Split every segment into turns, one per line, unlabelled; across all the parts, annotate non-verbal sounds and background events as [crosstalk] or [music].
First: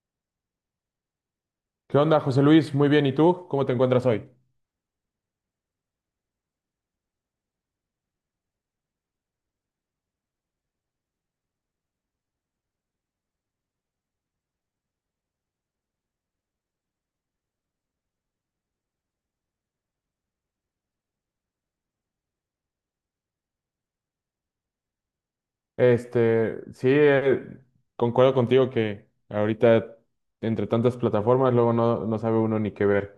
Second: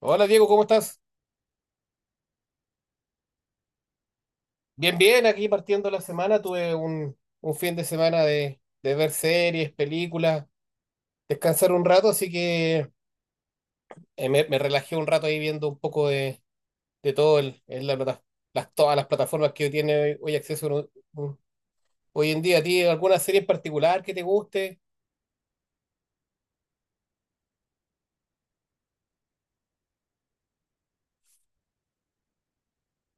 Hola Diego, ¿cómo estás?
¿Qué onda, José Luis? Muy bien, ¿y tú? ¿Cómo te encuentras hoy?
Bien, bien, aquí partiendo la semana, un fin de semana de ver series, películas, descansar un rato, así que me relajé un rato ahí viendo un poco de todo en la todas las plataformas que tiene hoy acceso hoy en día. ¿A ti alguna serie en particular que te guste?
Sí, concuerdo contigo que ahorita entre tantas plataformas luego no sabe uno ni qué ver.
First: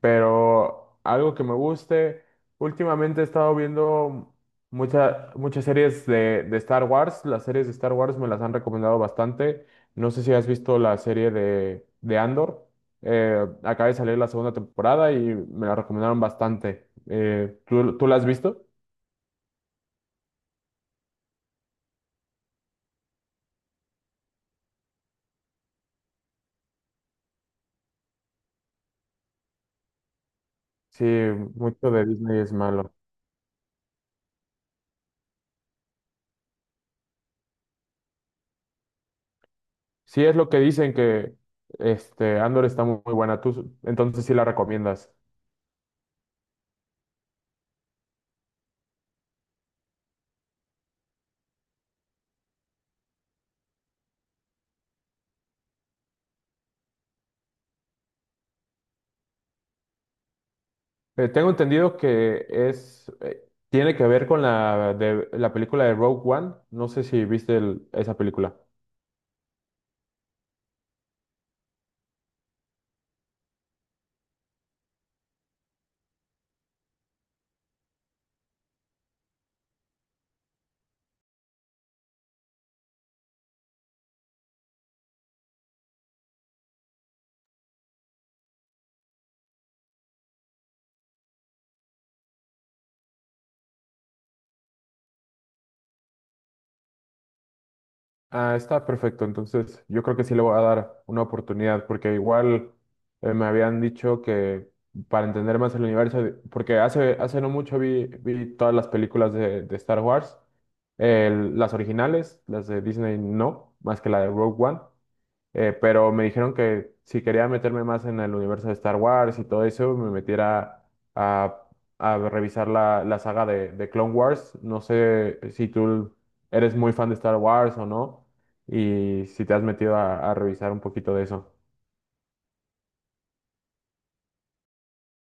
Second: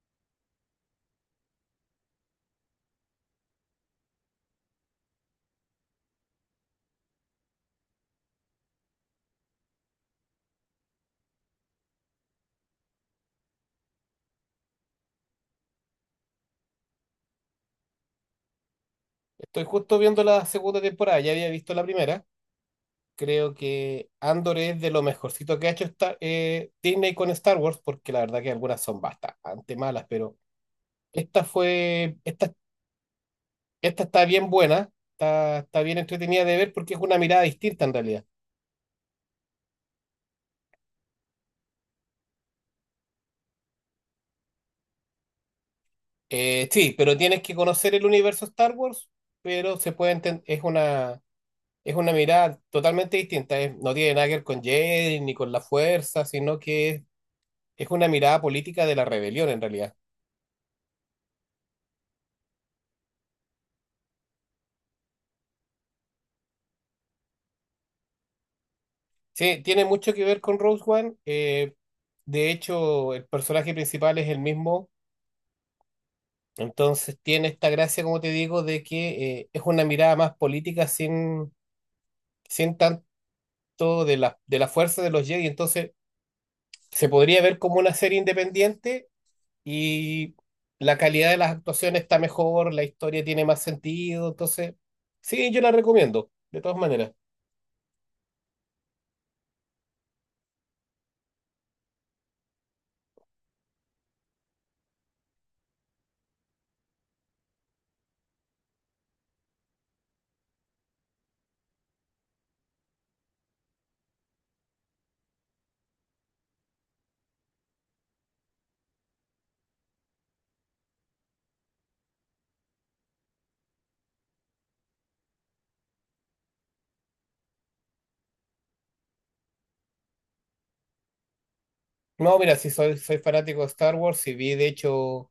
Pero algo que me guste, últimamente he estado viendo muchas series de Star Wars. Las series de Star Wars me las han recomendado bastante. No sé si has visto la serie de Andor. Acaba de salir la segunda temporada y me la recomendaron bastante. ¿Tú la has visto?
Estoy justo viendo la segunda temporada, ya había visto la primera. Creo que Andor es de lo mejorcito que ha hecho Disney con Star Wars, porque la verdad que algunas son bastante malas, pero...
Sí,
Esta
mucho de
fue,
Disney es
esta,
malo.
esta está bien buena, está bien entretenida de ver porque es una mirada distinta en realidad.
Sí, es lo que dicen que este Andor está muy buena. Tú, entonces sí la recomiendas.
Sí, pero tienes que conocer el universo Star Wars, pero se puede enten- es una mirada totalmente distinta. No tiene nada que ver con Jedi ni con la fuerza, es una mirada política de la rebelión en realidad.
Tengo entendido que es tiene que ver con la de la película de Rogue One. No sé si viste esa película.
Sí, tiene mucho que ver con Rose One. De hecho, el personaje principal es el mismo. Entonces tiene esta gracia, como te digo, de que es una mirada más política sin tanto de la fuerza de los Jedi. Entonces se podría ver como una serie independiente y la calidad de las actuaciones está mejor, la historia tiene más sentido. Entonces, sí, yo la recomiendo, de todas maneras.
Ah, está perfecto. Entonces, yo creo que sí le voy a dar una oportunidad, porque igual me habían dicho que para entender más el universo, porque hace no mucho vi todas las películas de Star Wars, las originales, las de Disney no, más que la de Rogue One. Pero me dijeron que si quería meterme más en el universo de Star Wars y todo eso, me metiera a, a revisar la saga de Clone Wars. No sé si tú eres muy fan de Star Wars o no, y si te has metido a revisar un poquito de eso.
No, mira, soy fanático de Star Wars y vi de hecho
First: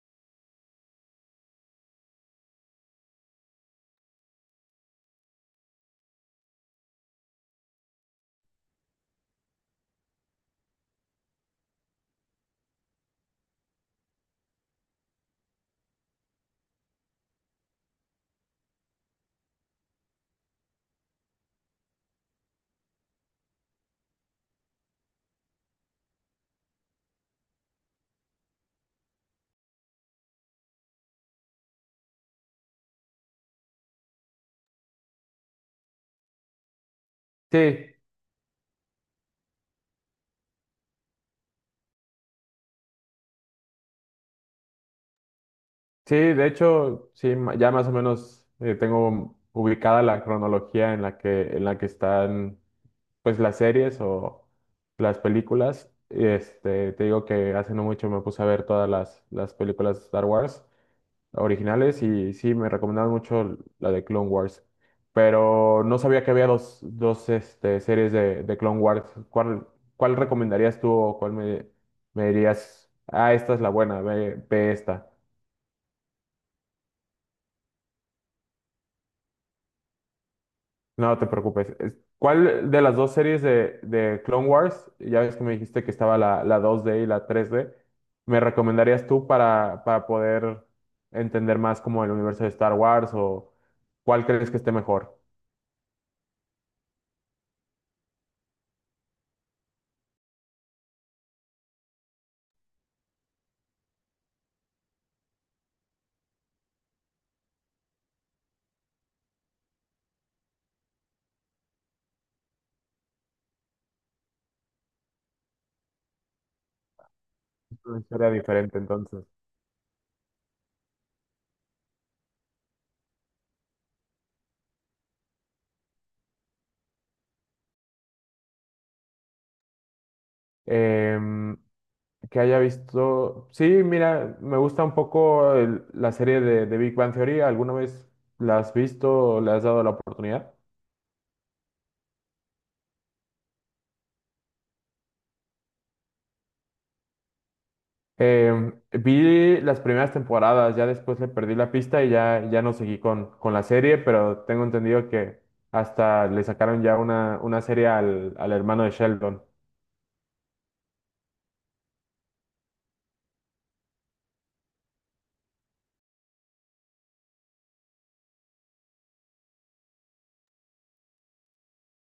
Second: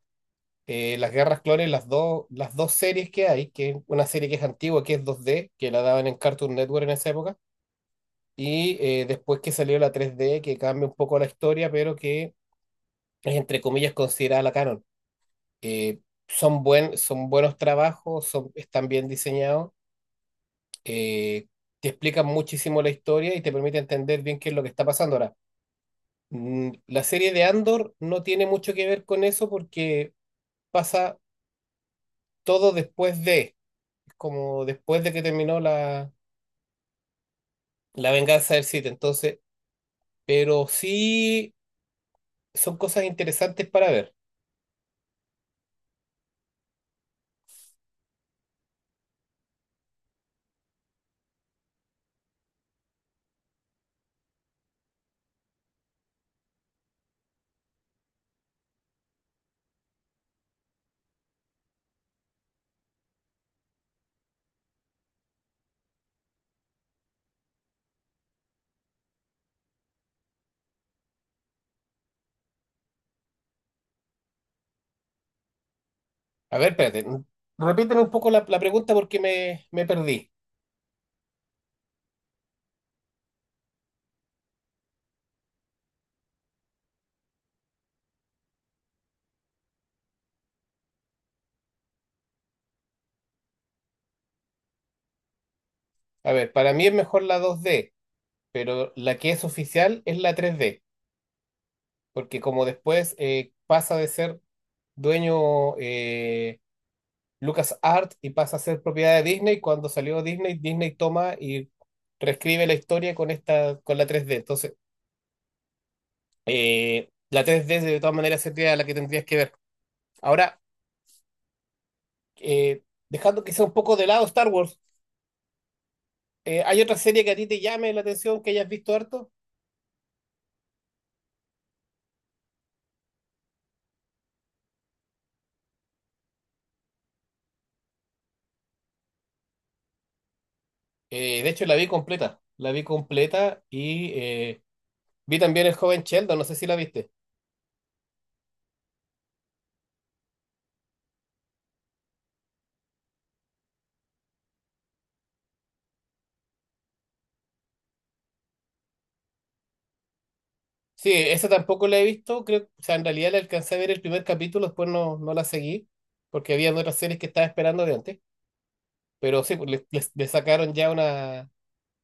las Guerras Clones, las dos series que hay, que es una serie que es antigua, que es 2D que la daban en Cartoon Network en esa época. Y después que salió la 3D, que cambia un poco la historia, pero que es entre comillas considerada la canon. Eh, Son, son buenos trabajos, son, están bien diseñados, eh, te explican muchísimo la historia y te permite entender bien qué es lo que está pasando ahora. La serie de Andor no tiene mucho que ver con eso porque pasa todo como después de que terminó
Sí,
la venganza del Sith, entonces, pero sí son cosas interesantes para ver.
sí, de hecho, sí, ya más o menos tengo ubicada la cronología en en la que están pues las series o las películas. Este, te digo que hace no mucho me puse a ver todas las películas de Star Wars originales y sí, me recomendaban mucho la de Clone Wars. Pero no sabía que había dos este, series de Clone Wars. ¿Cuál, Cuál recomendarías tú o me dirías, ah, esta es la buena, ve esta?
A ver, espérate. Repíteme un poco la pregunta porque me perdí.
No te preocupes. ¿Cuál de las dos series de Clone Wars, ya ves que me dijiste que estaba la 2D y la 3D, me recomendarías tú para poder entender más como el universo de Star Wars o cuál crees que esté mejor?
A ver, para mí es mejor la 2D, pero la que es oficial es la 3D, porque como después pasa de ser dueño LucasArts y pasa a ser propiedad de Disney, cuando salió Disney, Disney toma y reescribe la historia con esta, con la 3D. Entonces, la 3D de
Una
todas
historia
maneras sería
diferente
la que
entonces.
tendrías que ver. Ahora, eh, dejando que sea un poco de lado Star Wars, ¿hay otra serie que a ti te llame la atención que hayas visto harto?
Em, que haya visto... Sí, mira, me gusta un poco la serie de Big Bang Theory. ¿Alguna vez la has visto o le has dado la oportunidad?
De hecho, la vi completa. La vi completa y vi también El joven Sheldon, no sé si la viste.
Vi las primeras temporadas, ya después le perdí la pista y ya no seguí con la serie, pero tengo entendido que hasta le sacaron una serie al hermano de Sheldon.
Sí, esa tampoco la he visto, creo, o sea, en realidad la alcancé a ver el primer capítulo, después no, no la seguí, porque había otras series que estaba esperando de antes. Pero sí, pues, le sacaron ya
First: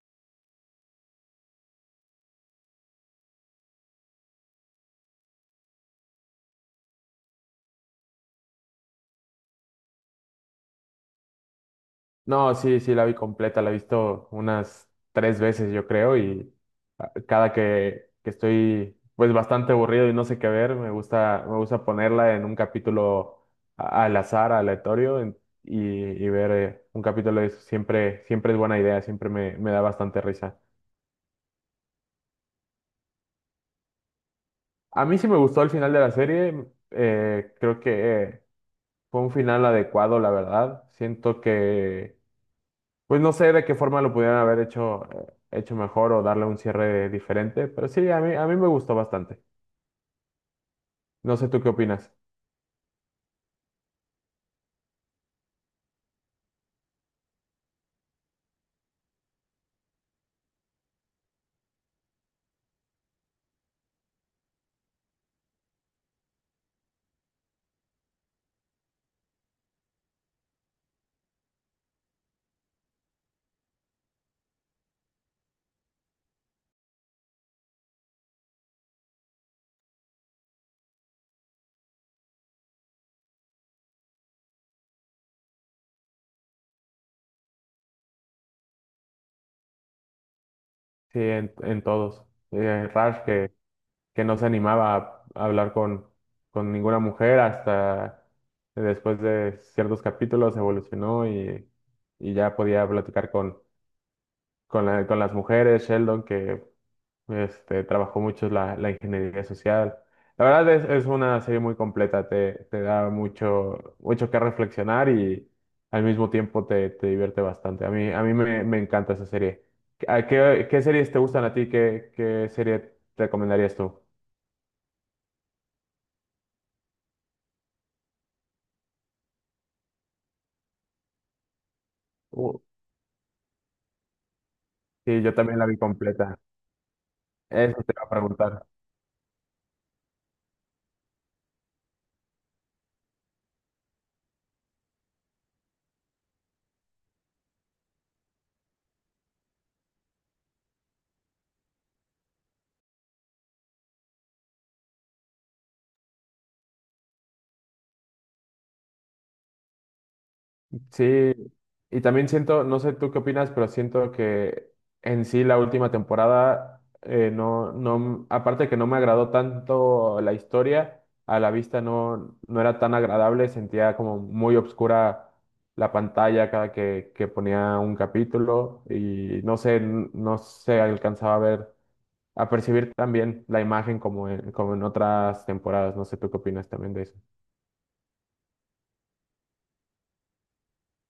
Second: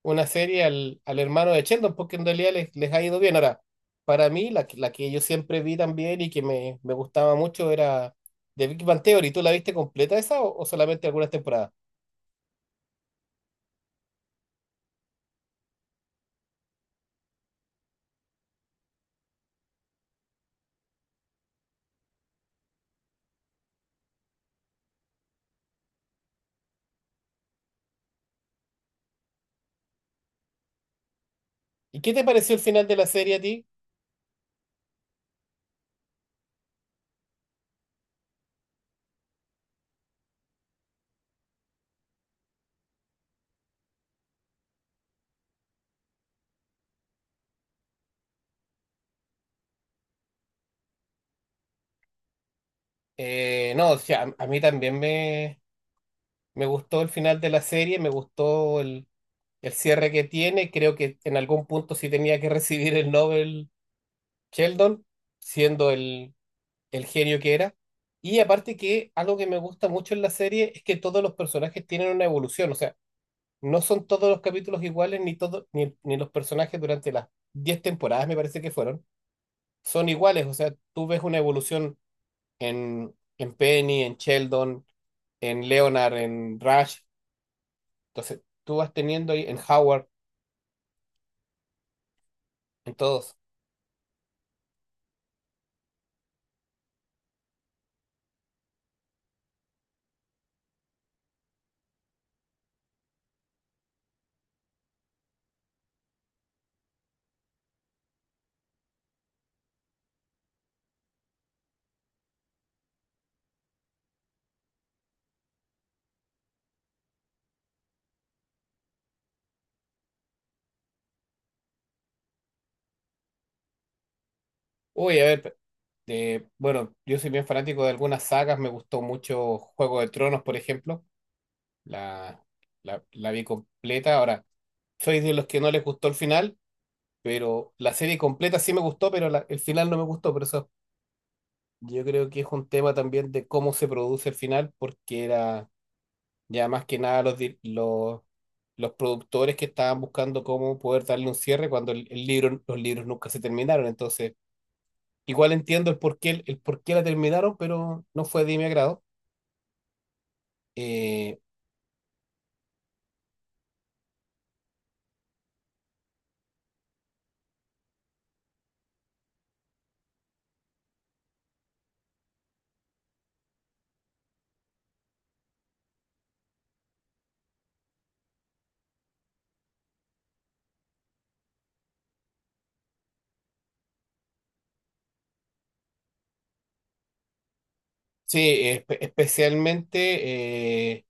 una serie al hermano de Sheldon, porque en realidad les ha ido bien. Ahora, para mí, la que yo siempre vi también y que me gustaba mucho era The Big Bang Theory. ¿Tú la viste completa esa o solamente algunas temporadas?
No, sí, sí, la vi completa, la he visto unas tres veces, yo creo, y a- cada que estoy pues bastante aburrido y no sé qué ver, me gusta ponerla en un capítulo al azar, aleatorio, y, y ver un capítulo de eso. Siempre es buena idea, me da bastante risa.
¿Y qué te pareció el final de la serie a ti?
A mí sí me gustó el final de la serie. Creo que fue un final adecuado, la verdad. Siento que, pues no sé de qué forma lo pudieran haber hecho mejor o darle un cierre diferente, pero sí, a mí me gustó bastante. No sé tú qué opinas.
No, o sea, a mí también me gustó el final de la serie, me gustó el cierre que tiene. Creo que en algún punto sí tenía que [laughs] recibir el Nobel Sheldon, siendo el genio que era. Y aparte que algo que me gusta mucho en la serie es que todos los personajes tienen una evolución, o sea, no son todos los capítulos iguales, ni todos, ni, ni los personajes durante las 10 temporadas, me parece que fueron, son iguales, o sea, tú ves una evolución en Penny, en Sheldon, en Leonard, en Rush, entonces tú vas teniendo ahí en Howard,
Sí, en todos. Eh,
en
Raj
todos.
que, que no se animaba a hablar con ninguna mujer hasta después de ciertos capítulos evolucionó y ya podía platicar con las mujeres. Sheldon que este, trabajó mucho la ingeniería social. La verdad es una serie muy completa, te da mucho que reflexionar y al mismo tiempo te divierte bastante. A mí me, me encanta esa serie. ¿Qué series te gustan a ti? ¿Qué serie te recomendarías tú?
Uy, a ver, bueno, yo soy bien fanático de algunas sagas, me gustó mucho Juego de Tronos, por ejemplo. La,
Uh,
la vi completa. Ahora, soy
Sí, yo
de los
también
que
la
no
vi
les gustó el
completa.
final, pero
Eso te
la
iba a
serie completa
preguntar.
sí me gustó, pero el final no me gustó. Por eso yo creo que es un tema también de cómo se produce el final, porque era ya más que nada los productores que estaban buscando cómo poder darle un cierre cuando el libro, los libros nunca se terminaron. Entonces, igual entiendo el por qué la terminaron, pero no fue de mi agrado.
Sí,
Eh,
y también siento, no sé tú qué opinas, pero siento que en sí la última temporada, no, aparte de que no me agradó tanto la historia, a la vista no era tan agradable, sentía como muy obscura la pantalla cada que ponía un capítulo y no sé, no se alcanzaba a ver, a percibir también la imagen como en, como en otras temporadas, no sé tú qué opinas también de eso.
sí, especialmente.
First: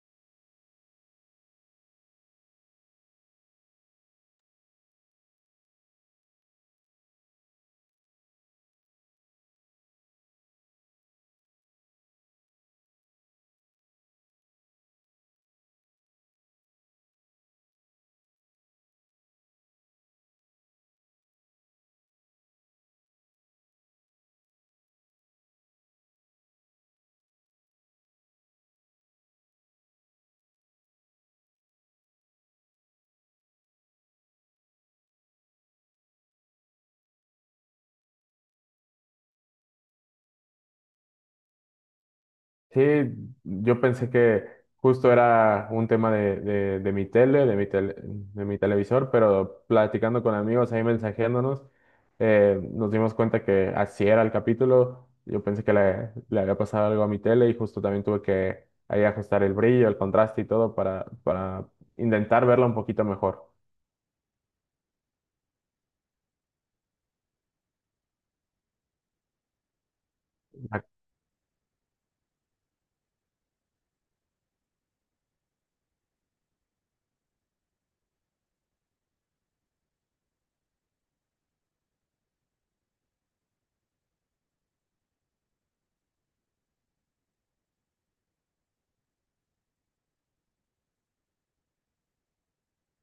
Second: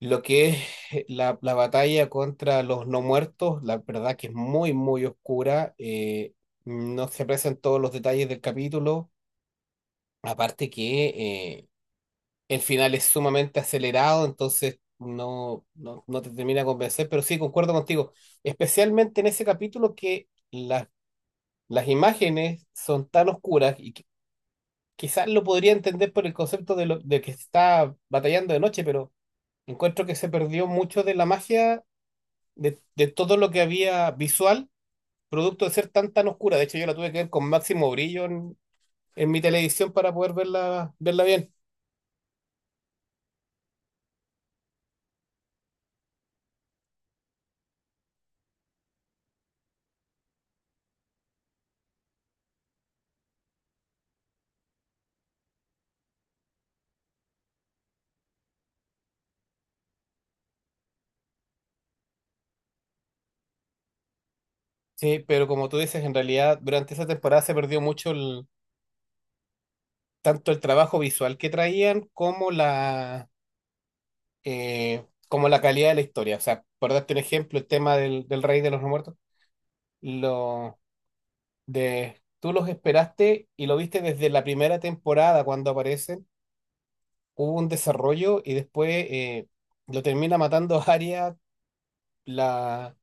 Lo que es la, la batalla contra los no muertos, la verdad que es muy, muy oscura. No se aprecian todos los detalles del capítulo. Aparte que el final es sumamente acelerado, entonces no, no, no te termina de convencer, pero sí, concuerdo contigo. Especialmente en ese capítulo que las imágenes son tan oscuras y quizás lo podría entender por el concepto de que está batallando de noche, pero encuentro que se perdió mucho de la magia de todo lo que había visual, producto de ser tan tan oscura. De hecho, yo la tuve que ver con máximo brillo en mi televisión para poder verla, verla bien.
Sí, yo pensé que justo era un tema de mi tele, de mi televisor, pero platicando con amigos, ahí mensajeándonos, nos dimos cuenta que así era el capítulo. Yo pensé que le había pasado algo a mi tele y justo también tuve que ahí ajustar el brillo, el contraste y todo para intentar verla un poquito mejor.
Sí, pero como tú dices, en realidad durante esa temporada se perdió mucho tanto el
Ah,
trabajo visual que traían como como la calidad de la historia. O sea, por darte un ejemplo, el tema del Rey de los No Muertos, lo tú los esperaste y lo viste desde la primera temporada cuando aparecen hubo un desarrollo y después lo termina matando [laughs] a Arya, la,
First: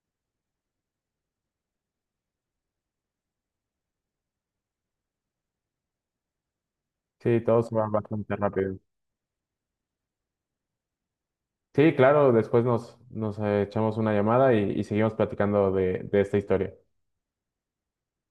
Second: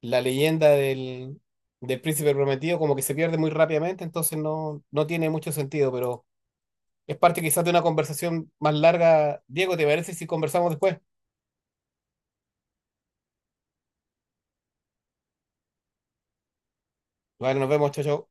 la leyenda del príncipe prometido, como que se pierde muy rápidamente, entonces no, no tiene mucho sentido, pero es
sí,
parte
todo
quizás de
se
una
va bastante
conversación más
rápido.
larga. Diego, ¿te parece si conversamos después?
Sí, claro, después nos echamos una llamada y seguimos platicando de esta historia.
Bueno, nos vemos, chao, chao.